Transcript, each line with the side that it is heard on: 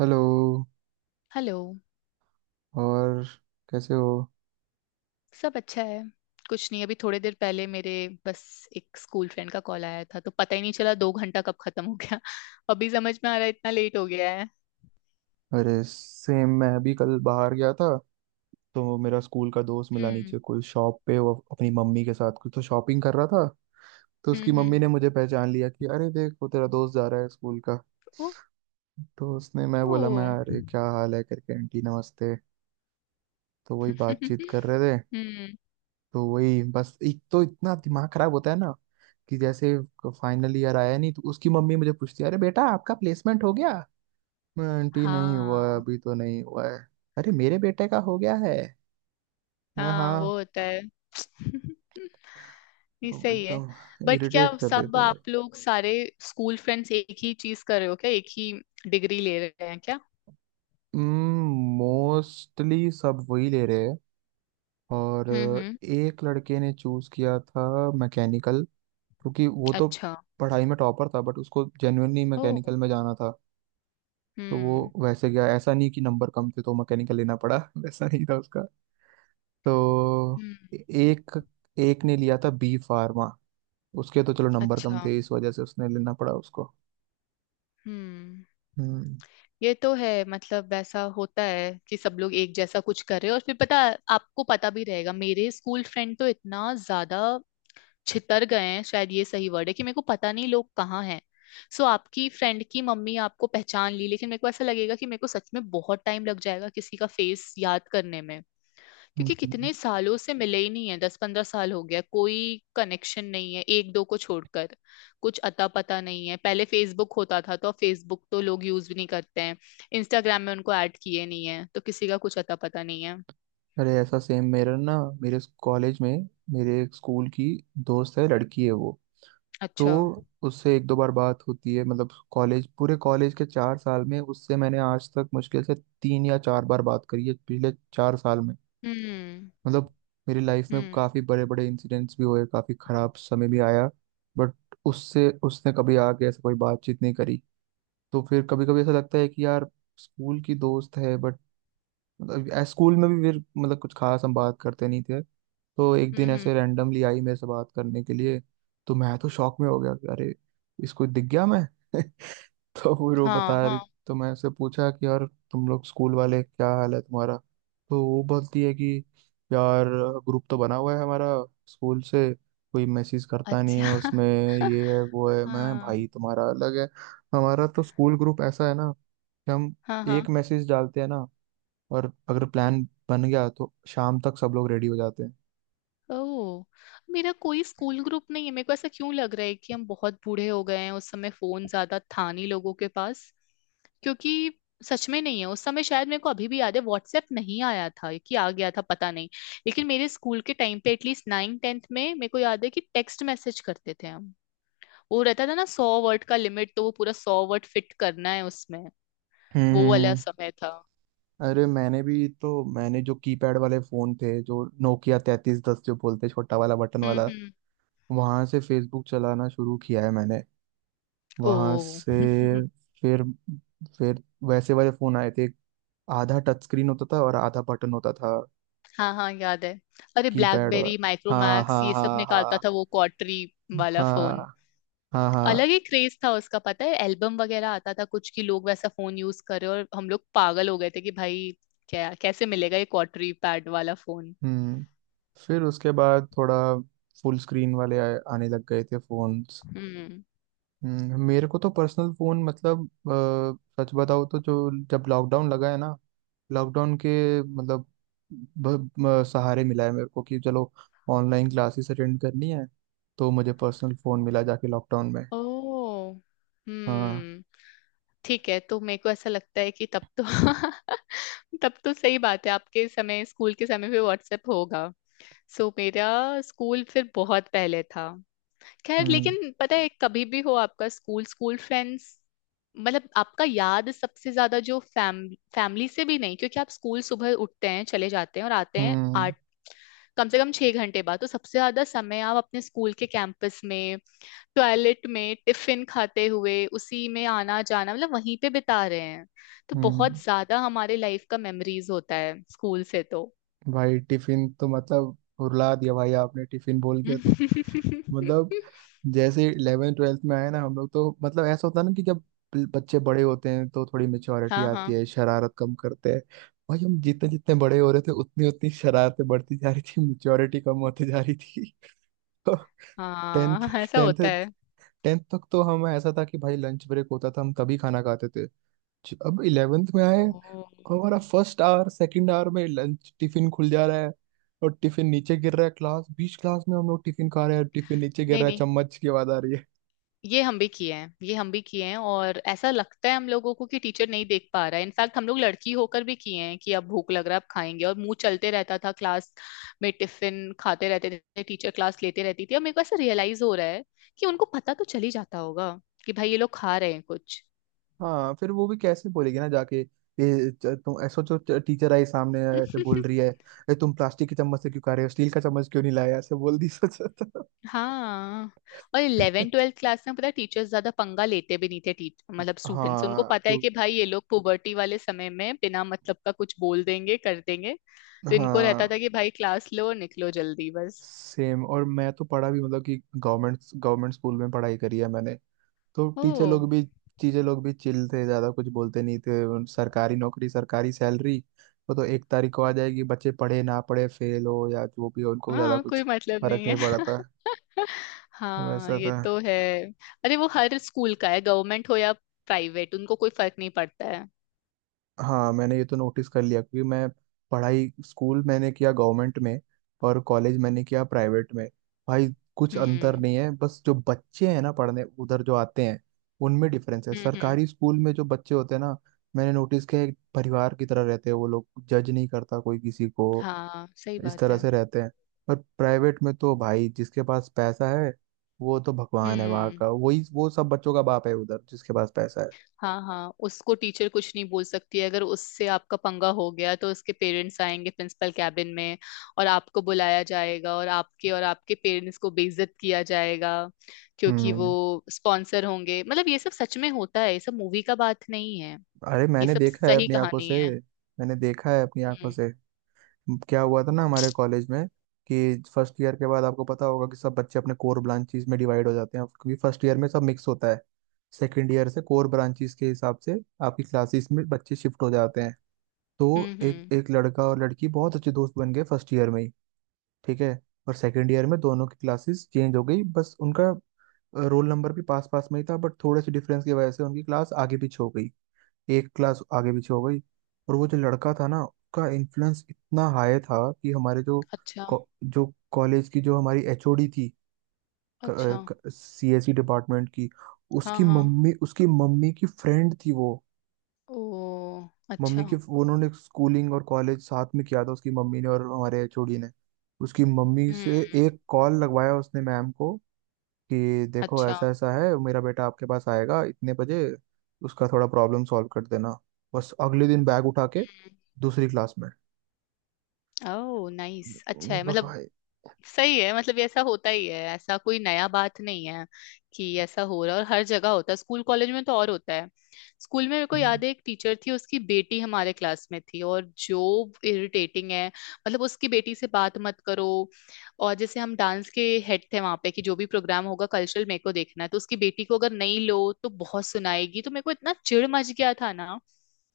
right: Hello.
left: Hello.
right: और कैसे हो?
left: सब अच्छा है। कुछ नहीं, अभी थोड़ी देर पहले मेरे बस एक स्कूल फ्रेंड का कॉल आया था, तो पता ही नहीं चला 2 घंटा कब खत्म हो गया। अभी समझ में आ रहा है इतना लेट हो गया है।
right: अरे सेम, मैं भी कल बाहर गया था तो मेरा स्कूल का दोस्त मिला
left: हम्म।
right: नीचे कोई शॉप पे। वो अपनी मम्मी के साथ कुछ तो शॉपिंग कर रहा था तो उसकी
left: हम्म।
right: मम्मी
left: हम्म।
right: ने मुझे पहचान लिया कि अरे देख वो तेरा दोस्त जा रहा है स्कूल का। तो उसने मैं बोला
left: ओह।
right: मैं अरे क्या हाल है करके आंटी नमस्ते। तो वही बातचीत कर रहे थे।
left: हम्म।
right: तो वही बस एक तो इतना दिमाग खराब होता है ना कि जैसे फाइनल ईयर आया नहीं तो उसकी मम्मी मुझे पूछती है अरे बेटा आपका प्लेसमेंट हो गया? मैं, आंटी नहीं हुआ है,
left: हाँ,
right: अभी तो नहीं हुआ है। अरे मेरे बेटे का हो गया है। मैं,
left: हाँ वो
right: हाँ।
left: होता है। ये
right: अब
left: सही है।
right: एकदम
left: बट क्या
right: इरिटेट कर
left: सब
right: देते हैं भाई।
left: आप लोग सारे स्कूल फ्रेंड्स एक ही चीज कर रहे हो क्या? एक ही डिग्री ले रहे हैं क्या?
right: मोस्टली सब वही ले रहे हैं। और
left: हम्म।
right: एक लड़के ने चूज किया था मैकेनिकल, क्योंकि वो तो
left: अच्छा।
right: पढ़ाई में टॉपर था बट उसको जेन्युइनली
left: ओह।
right: मैकेनिकल में जाना था। तो
left: हम्म।
right: वो वैसे गया, ऐसा नहीं कि नंबर कम थे तो मैकेनिकल लेना पड़ा वैसा नहीं था उसका। तो
left: हम्म।
right: एक एक ने लिया था बी फार्मा। उसके तो चलो नंबर कम
left: अच्छा।
right: थे इस वजह से उसने लेना पड़ा उसको।
left: हम्म।
right: हम्म।
left: ये तो है, मतलब वैसा होता है कि सब लोग एक जैसा कुछ कर रहे हो, और फिर पता आपको पता भी रहेगा। मेरे स्कूल फ्रेंड तो इतना ज्यादा छितर गए हैं, शायद ये सही वर्ड है, कि मेरे को पता नहीं लोग कहाँ हैं। सो आपकी फ्रेंड की मम्मी आपको पहचान ली, लेकिन मेरे को ऐसा लगेगा कि मेरे को सच में बहुत टाइम लग जाएगा किसी का फेस याद करने में, क्योंकि
right: हम्म।
left: कितने सालों से मिले ही नहीं है, 10-15 साल हो गया। कोई कनेक्शन नहीं है, एक दो को छोड़कर कुछ अता पता नहीं है। पहले फेसबुक होता था, तो फेसबुक तो लोग यूज भी नहीं करते हैं। इंस्टाग्राम में उनको ऐड किए नहीं है, तो किसी का कुछ अता पता नहीं है।
right: अरे ऐसा सेम मेरा ना, मेरे कॉलेज में मेरे एक स्कूल की दोस्त है, लड़की है वो। तो
left: अच्छा।
right: उससे एक दो बार बात होती है, मतलब कॉलेज पूरे कॉलेज के 4 साल में उससे मैंने आज तक मुश्किल से 3 या 4 बार बात करी है पिछले 4 साल में।
left: हम्म
right: मतलब मेरी लाइफ में
left: हम्म।
right: काफ़ी बड़े बड़े इंसिडेंट्स भी हुए, काफ़ी खराब समय भी आया, बट उससे उसने कभी आके ऐसा कोई बातचीत नहीं करी। तो फिर कभी कभी ऐसा लगता है कि यार स्कूल की दोस्त है बट, मतलब स्कूल में भी फिर मतलब कुछ खास हम बात करते नहीं थे। तो एक
left: हम्म
right: दिन
left: हम्म,
right: ऐसे रैंडमली आई मेरे से बात करने के लिए। तो मैं तो शॉक में हो गया कि अरे इसको दिख गया मैं तो फिर वो
left: हाँ
right: बता रही।
left: हाँ।
right: तो मैं उससे पूछा कि यार तुम लोग स्कूल वाले क्या हाल है तुम्हारा। तो वो बोलती है कि यार ग्रुप तो बना हुआ है हमारा स्कूल से, कोई मैसेज करता नहीं है
left: अच्छा।
right: उसमें। ये है वो है। मैं,
left: हाँ
right: भाई तुम्हारा अलग है। हमारा तो स्कूल ग्रुप ऐसा है ना कि हम
left: हाँ हाँ।
right: एक मैसेज डालते हैं ना और अगर प्लान बन गया तो शाम तक सब लोग रेडी हो जाते हैं।
left: ओह। मेरा कोई स्कूल ग्रुप नहीं है। मेरे को ऐसा क्यों लग रहा है कि हम बहुत बूढ़े हो गए हैं? उस समय फोन ज्यादा था नहीं लोगों के पास, क्योंकि सच में नहीं है। उस समय शायद, मेरे को अभी भी याद है, व्हाट्सएप नहीं आया था कि आ गया था पता नहीं। लेकिन मेरे स्कूल के टाइम पे एटलीस्ट 9th-10th में मेरे को याद है कि टेक्स्ट मैसेज करते थे हम। वो रहता था ना 100 वर्ड का लिमिट, तो वो पूरा 100 वर्ड फिट करना है उसमें।
right: हम्म
left: वो
right: हम्म,
left: वाला
right: हम्म।
left: समय था।
right: अरे मैंने भी, तो मैंने जो कीपैड वाले फोन थे, जो नोकिया 3310 जो बोलते हैं, छोटा वाला बटन वाला,
left: हम्म।
right: वहां से फेसबुक चलाना शुरू किया है मैंने, वहां
left: ओ।
right: से। फिर फिर वैसे वाले फोन आए थे, आधा टच स्क्रीन होता था और आधा बटन होता था।
left: हाँ हाँ याद है। अरे
right: कीपैड।
left: ब्लैकबेरी,
right: हाँ
left: माइक्रोमैक्स,
right: हाँ
left: ये सब
right: हाँ
left: निकालता
right: हाँ।
left: था वो क्वार्टरी वाला फोन।
right: हाँ हाँ हाँ।
left: अलग ही क्रेज था उसका, पता है एल्बम वगैरह आता था कुछ की लोग वैसा फोन यूज कर रहे हो, और हम लोग पागल हो गए थे कि भाई क्या, कैसे मिलेगा ये क्वार्टरी पैड वाला फोन।
right: हम्म। फिर उसके बाद थोड़ा फुल स्क्रीन वाले आए, आने लग गए थे फोन्स।
left: हम्म।
right: मेरे को तो पर्सनल फोन मतलब, सच बताओ तो जो, जब लॉकडाउन लगा है ना, लॉकडाउन के मतलब सहारे मिला है मेरे को कि चलो ऑनलाइन क्लासेस अटेंड करनी है तो मुझे पर्सनल फोन मिला जाके लॉकडाउन में।
left: ओ।
right: हाँ।
left: हम्म। ठीक है, तो मेरे को ऐसा लगता है कि तब तो तब तो सही बात है आपके समय, स्कूल के समय पे व्हाट्सएप होगा। सो मेरा स्कूल फिर बहुत पहले था। खैर,
right: हम्म
left: लेकिन पता है कभी भी हो आपका स्कूल स्कूल फ्रेंड्स मतलब आपका याद सबसे ज्यादा जो फैमिली से भी नहीं, क्योंकि आप स्कूल सुबह उठते हैं चले जाते हैं और आते हैं
right: हम्म
left: आठ, कम से कम 6 घंटे बाद, तो सबसे ज्यादा समय आप अपने स्कूल के कैंपस में, टॉयलेट में, टिफिन खाते हुए, उसी में आना जाना, मतलब वहीं पे बिता रहे हैं। तो
right: हम्म।
left: बहुत ज्यादा हमारे लाइफ का मेमोरीज होता है स्कूल से तो।
right: भाई टिफिन तो मतलब रुला दिया भाई आपने टिफिन बोल के तो। मतलब जैसे 11th 12th में आए ना हम लोग तो मतलब ऐसा होता है ना कि जब बच्चे बड़े होते हैं तो थोड़ी मेच्योरिटी
left: हाँ
right: आती
left: हाँ
right: है, शरारत कम करते हैं। भाई हम जितने जितने बड़े हो रहे थे उतनी उतनी शरारतें बढ़ती जा रही थी, मेच्योरिटी कम होती जा रही थी। तो टेंथ
left: हाँ ऐसा होता
right: टेंथ
left: है।
right: टेंथ तक तो हम, ऐसा था कि भाई लंच ब्रेक होता था हम तभी खाना खाते थे। अब 11th में आए
left: ओ।
right: और हमारा फर्स्ट आवर सेकंड आवर में लंच टिफिन खुल जा रहा है और टिफिन नीचे गिर रहा है, क्लास बीच क्लास में हम लोग टिफिन खा रहे हैं, टिफिन नीचे गिर
left: नहीं
right: रहा है,
left: नहीं,
right: चम्मच की आवाज आ रही है।
left: ये हम भी किए हैं, ये हम भी किए हैं, और ऐसा लगता है हम लोगों को कि टीचर नहीं देख पा रहा है। इनफैक्ट हम लोग लड़की होकर भी किए हैं कि अब भूख लग रहा है अब खाएंगे, और मुंह चलते रहता था। क्लास में टिफिन खाते रहते थे, टीचर क्लास लेते रहती थी, और मेरे को ऐसा रियलाइज हो रहा है कि उनको पता तो चल ही जाता होगा कि भाई ये लोग खा रहे हैं कुछ।
right: हाँ, फिर वो भी कैसे बोलेगी ना जाके, ये तुम ऐसा जो, टीचर आई सामने ऐसे बोल रही है, "ए, तुम प्लास्टिक के चम्मच से क्यों खा रहे हो, स्टील का चम्मच क्यों नहीं लाया?" ऐसे बोल दी सच।
left: हाँ। और 11th-12th क्लास में पता टीचर्स ज्यादा पंगा लेते भी नहीं थे। टीच मतलब स्टूडेंट्स उनको
right: हाँ
left: पता है
right: क्यों।
left: कि भाई ये लोग पुबर्टी वाले समय में बिना मतलब का कुछ बोल देंगे कर देंगे। तो इनको रहता था
right: हाँ
left: कि भाई क्लास लो और निकलो जल्दी बस।
right: सेम, और मैं तो पढ़ा भी मतलब, कि गवर्नमेंट गवर्नमेंट स्कूल में पढ़ाई करी है मैंने। तो
left: ओ।
right: टीचर लोग भी, चिल थे, ज्यादा कुछ बोलते नहीं थे। सरकारी नौकरी सरकारी सैलरी वो तो 1 तारीख को आ जाएगी, बच्चे पढ़े ना पढ़े, फेल हो या जो भी हो, उनको ज्यादा
left: हाँ,
right: कुछ
left: कोई मतलब
right: फर्क
left: नहीं
right: नहीं
left: है।
right: पड़ा था,
left: हाँ
right: वैसा
left: ये
right: था।
left: तो है। अरे वो हर स्कूल का है, गवर्नमेंट हो या प्राइवेट, उनको कोई फर्क नहीं पड़ता है।
right: हाँ, मैंने ये तो नोटिस कर लिया क्योंकि मैं पढ़ाई स्कूल मैंने किया गवर्नमेंट में और कॉलेज मैंने किया प्राइवेट में। भाई कुछ अंतर
left: हम्म
right: नहीं है, बस जो बच्चे हैं ना पढ़ने उधर जो आते हैं उनमें डिफरेंस है।
left: हम्म। हम्म।
right: सरकारी स्कूल में जो बच्चे होते हैं ना, मैंने नोटिस किया है, एक परिवार की तरह रहते हैं वो लोग, जज नहीं करता कोई किसी को,
left: हाँ सही
right: इस
left: बात
right: तरह
left: है।
right: से रहते हैं। पर प्राइवेट में तो भाई जिसके पास पैसा है वो तो भगवान है वहाँ
left: हम्म।
right: का, वही वो सब बच्चों का बाप है उधर जिसके पास पैसा है।
left: हाँ हाँ, उसको टीचर कुछ नहीं बोल सकती है। अगर उससे आपका पंगा हो गया तो उसके पेरेंट्स आएंगे प्रिंसिपल कैबिन में, और आपको बुलाया जाएगा, और आपके पेरेंट्स को बेइज्जत किया जाएगा, क्योंकि
right: हम्म।
left: वो स्पॉन्सर होंगे। मतलब ये सब सच में होता है, ये सब मूवी का बात नहीं है,
right: अरे
left: ये
right: मैंने
left: सब
right: देखा है
left: सही
right: अपनी आंखों
left: कहानी
right: से।
left: है।
right: मैंने देखा है अपनी आंखों
left: हम्म।
right: से। क्या हुआ था ना हमारे कॉलेज में कि फर्स्ट ईयर के बाद आपको पता होगा कि सब बच्चे अपने कोर ब्रांचेस में डिवाइड हो जाते हैं क्योंकि फर्स्ट ईयर में सब मिक्स होता है। सेकंड ईयर से कोर ब्रांचेस के हिसाब से आपकी क्लासेस में बच्चे शिफ्ट हो जाते हैं। तो
left: हम्म।
right: एक
left: हम्म।
right: एक लड़का और लड़की बहुत अच्छे दोस्त बन गए फर्स्ट ईयर में ही, ठीक है। और सेकंड ईयर में दोनों की क्लासेस चेंज हो गई। बस उनका रोल नंबर भी पास पास में ही था बट थोड़े से डिफरेंस की वजह से उनकी क्लास आगे पीछे हो गई, एक क्लास आगे पीछे हो गई। और वो जो लड़का था ना, उसका इन्फ्लुएंस इतना हाई था कि हमारे जो
left: अच्छा।
right: को- जो कॉलेज की जो हमारी एचओडी थी,
left: अच्छा।
right: सीएसई डिपार्टमेंट की,
left: हाँ
right: उसकी
left: हाँ।
right: मम्मी उसकी मम्मी की फ्रेंड थी वो
left: ओ।
right: मम्मी
left: अच्छा।
right: की। वो उन्होंने स्कूलिंग और कॉलेज साथ में किया था उसकी मम्मी ने और हमारे एचओडी ने। उसकी मम्मी
left: हम्म।
right: से एक कॉल लगवाया उसने मैम को कि देखो
left: अच्छा।
right: ऐसा ऐसा है, मेरा बेटा आपके पास आएगा इतने बजे, उसका थोड़ा प्रॉब्लम सॉल्व कर देना। बस अगले दिन बैग उठा के
left: हम्म।
right: दूसरी क्लास में।
left: ओह नाइस, अच्छा है। मतलब
right: भाई।
left: सही है, मतलब ये ऐसा होता ही है, ऐसा कोई नया बात नहीं है कि ऐसा हो रहा है, और हर जगह होता है, स्कूल कॉलेज में तो और होता है। स्कूल में मेरे को
right: हम्म,
left: याद है एक टीचर थी, उसकी बेटी हमारे क्लास में थी, और जो इरिटेटिंग है मतलब उसकी बेटी से बात मत करो, और जैसे हम डांस के हेड थे वहां पे कि जो भी प्रोग्राम होगा कल्चरल मेरे को देखना है, तो उसकी बेटी को अगर नहीं लो तो बहुत सुनाएगी। तो मेरे को इतना चिढ़ मच गया था ना,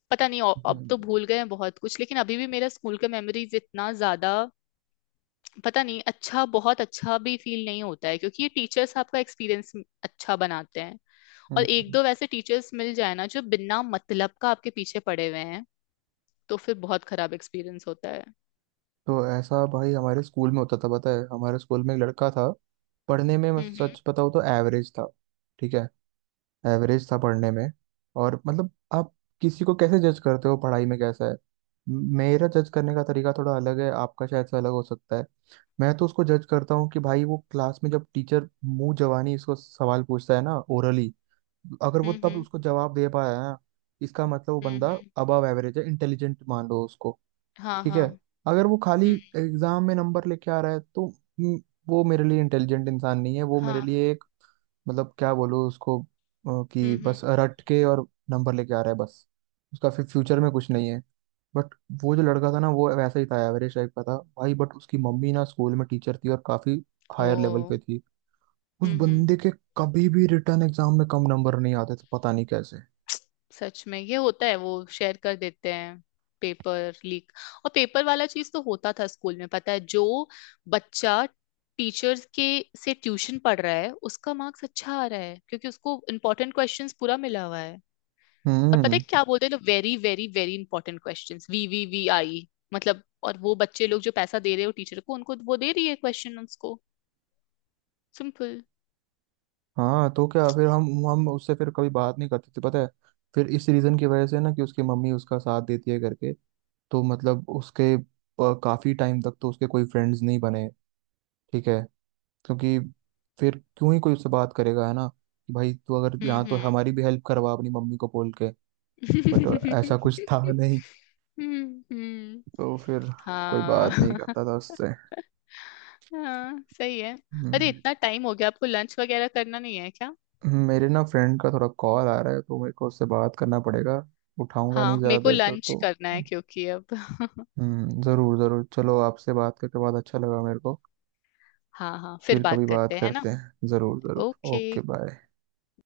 left: पता नहीं अब तो
right: हम्म,
left: भूल गए हैं बहुत कुछ, लेकिन अभी भी मेरा स्कूल का मेमोरीज इतना ज्यादा, पता नहीं। अच्छा, बहुत अच्छा भी फील नहीं होता है, क्योंकि ये टीचर्स आपका एक्सपीरियंस अच्छा बनाते हैं। और एक
right: हम्म।
left: दो वैसे टीचर्स मिल जाए ना जो बिना मतलब का आपके पीछे पड़े हुए हैं, तो फिर बहुत खराब एक्सपीरियंस होता है।
right: तो ऐसा भाई हमारे स्कूल में होता था। पता है हमारे स्कूल में एक लड़का था, पढ़ने में मैं
left: हम्म
right: सच बताऊँ तो एवरेज था, ठीक है, एवरेज था पढ़ने में। और मतलब आप किसी को कैसे जज करते हो पढ़ाई में कैसा है, मेरा जज करने का तरीका थोड़ा अलग है, आपका शायद से अलग हो सकता है। मैं तो उसको जज करता हूँ कि भाई वो क्लास में जब टीचर मुंह जवानी इसको सवाल पूछता है ना, ओरली, अगर वो
left: हम्म।
right: तब उसको जवाब दे पाया है ना, इसका मतलब वो
left: हम्म
right: बंदा
left: हम्म,
right: अबव एवरेज है, इंटेलिजेंट मान लो उसको,
left: हाँ
right: ठीक है।
left: हाँ।
right: अगर वो खाली
left: हम्म।
right: एग्जाम में नंबर लेके आ रहा है तो, वो मेरे लिए इंटेलिजेंट इंसान नहीं है, वो मेरे
left: हाँ।
right: लिए, मतलब क्या बोलूँ उसको कि
left: हम्म।
right: बस रट के और नंबर लेके आ रहा है बस। उसका फिर फ्यूचर में कुछ नहीं है। बट वो जो लड़का था ना वो वैसा ही था, एवरेज टाइप का था भाई, बट उसकी मम्मी ना स्कूल में टीचर थी और काफी हायर लेवल
left: ओ।
right: पे थी। उस
left: हम्म।
right: बंदे के कभी भी रिटर्न एग्जाम में कम नंबर नहीं आते थे पता नहीं कैसे।
left: सच में ये होता है, वो शेयर कर देते हैं, पेपर लीक। और पेपर वाला चीज तो होता था स्कूल में पता है, जो बच्चा टीचर्स के से ट्यूशन पढ़ रहा है उसका मार्क्स अच्छा आ रहा है, क्योंकि उसको इंपॉर्टेंट क्वेश्चंस पूरा मिला हुआ है। और पता है
right: हम्म।
left: क्या बोलते हैं लोग, very very very important questions, VVVI। मतलब और वो बच्चे लोग जो पैसा दे रहे हो टीचर को उनको वो दे रही है क्वेश्चन उसको। सिंपल।
right: हाँ तो क्या, फिर हम उससे फिर कभी बात नहीं करते थे पता है, फिर इस रीजन की वजह से ना कि उसकी मम्मी उसका साथ देती है करके। तो मतलब उसके काफी टाइम तक तो उसके कोई फ्रेंड्स नहीं बने, ठीक है, क्योंकि फिर क्यों ही कोई उससे बात करेगा, है ना, कि भाई तू अगर यहाँ तो
left: हम्म
right: हमारी भी हेल्प करवा अपनी मम्मी को बोल के। बट
left: हम्म।
right: ऐसा कुछ था नहीं।
left: हम्म।
right: तो फिर कोई
left: हाँ।
right: बात नहीं करता था उससे।
left: हाँ सही है। अरे
right: हम्म।
left: इतना टाइम हो गया, आपको लंच वगैरह करना नहीं है क्या?
right: मेरे ना फ्रेंड का थोड़ा कॉल आ रहा है तो मेरे को उससे बात करना पड़ेगा, उठाऊंगा नहीं
left: हाँ मेरे
right: ज़्यादा
left: को
right: देर तक
left: लंच
right: तो।
left: करना है क्योंकि अब।
right: ज़रूर ज़रूर, चलो आपसे बात करके बहुत अच्छा लगा मेरे को।
left: हाँ हाँ फिर
right: फिर
left: बात
right: कभी बात
left: करते हैं ना।
right: करते हैं, ज़रूर ज़रूर। Okay
left: okay.
right: बाय।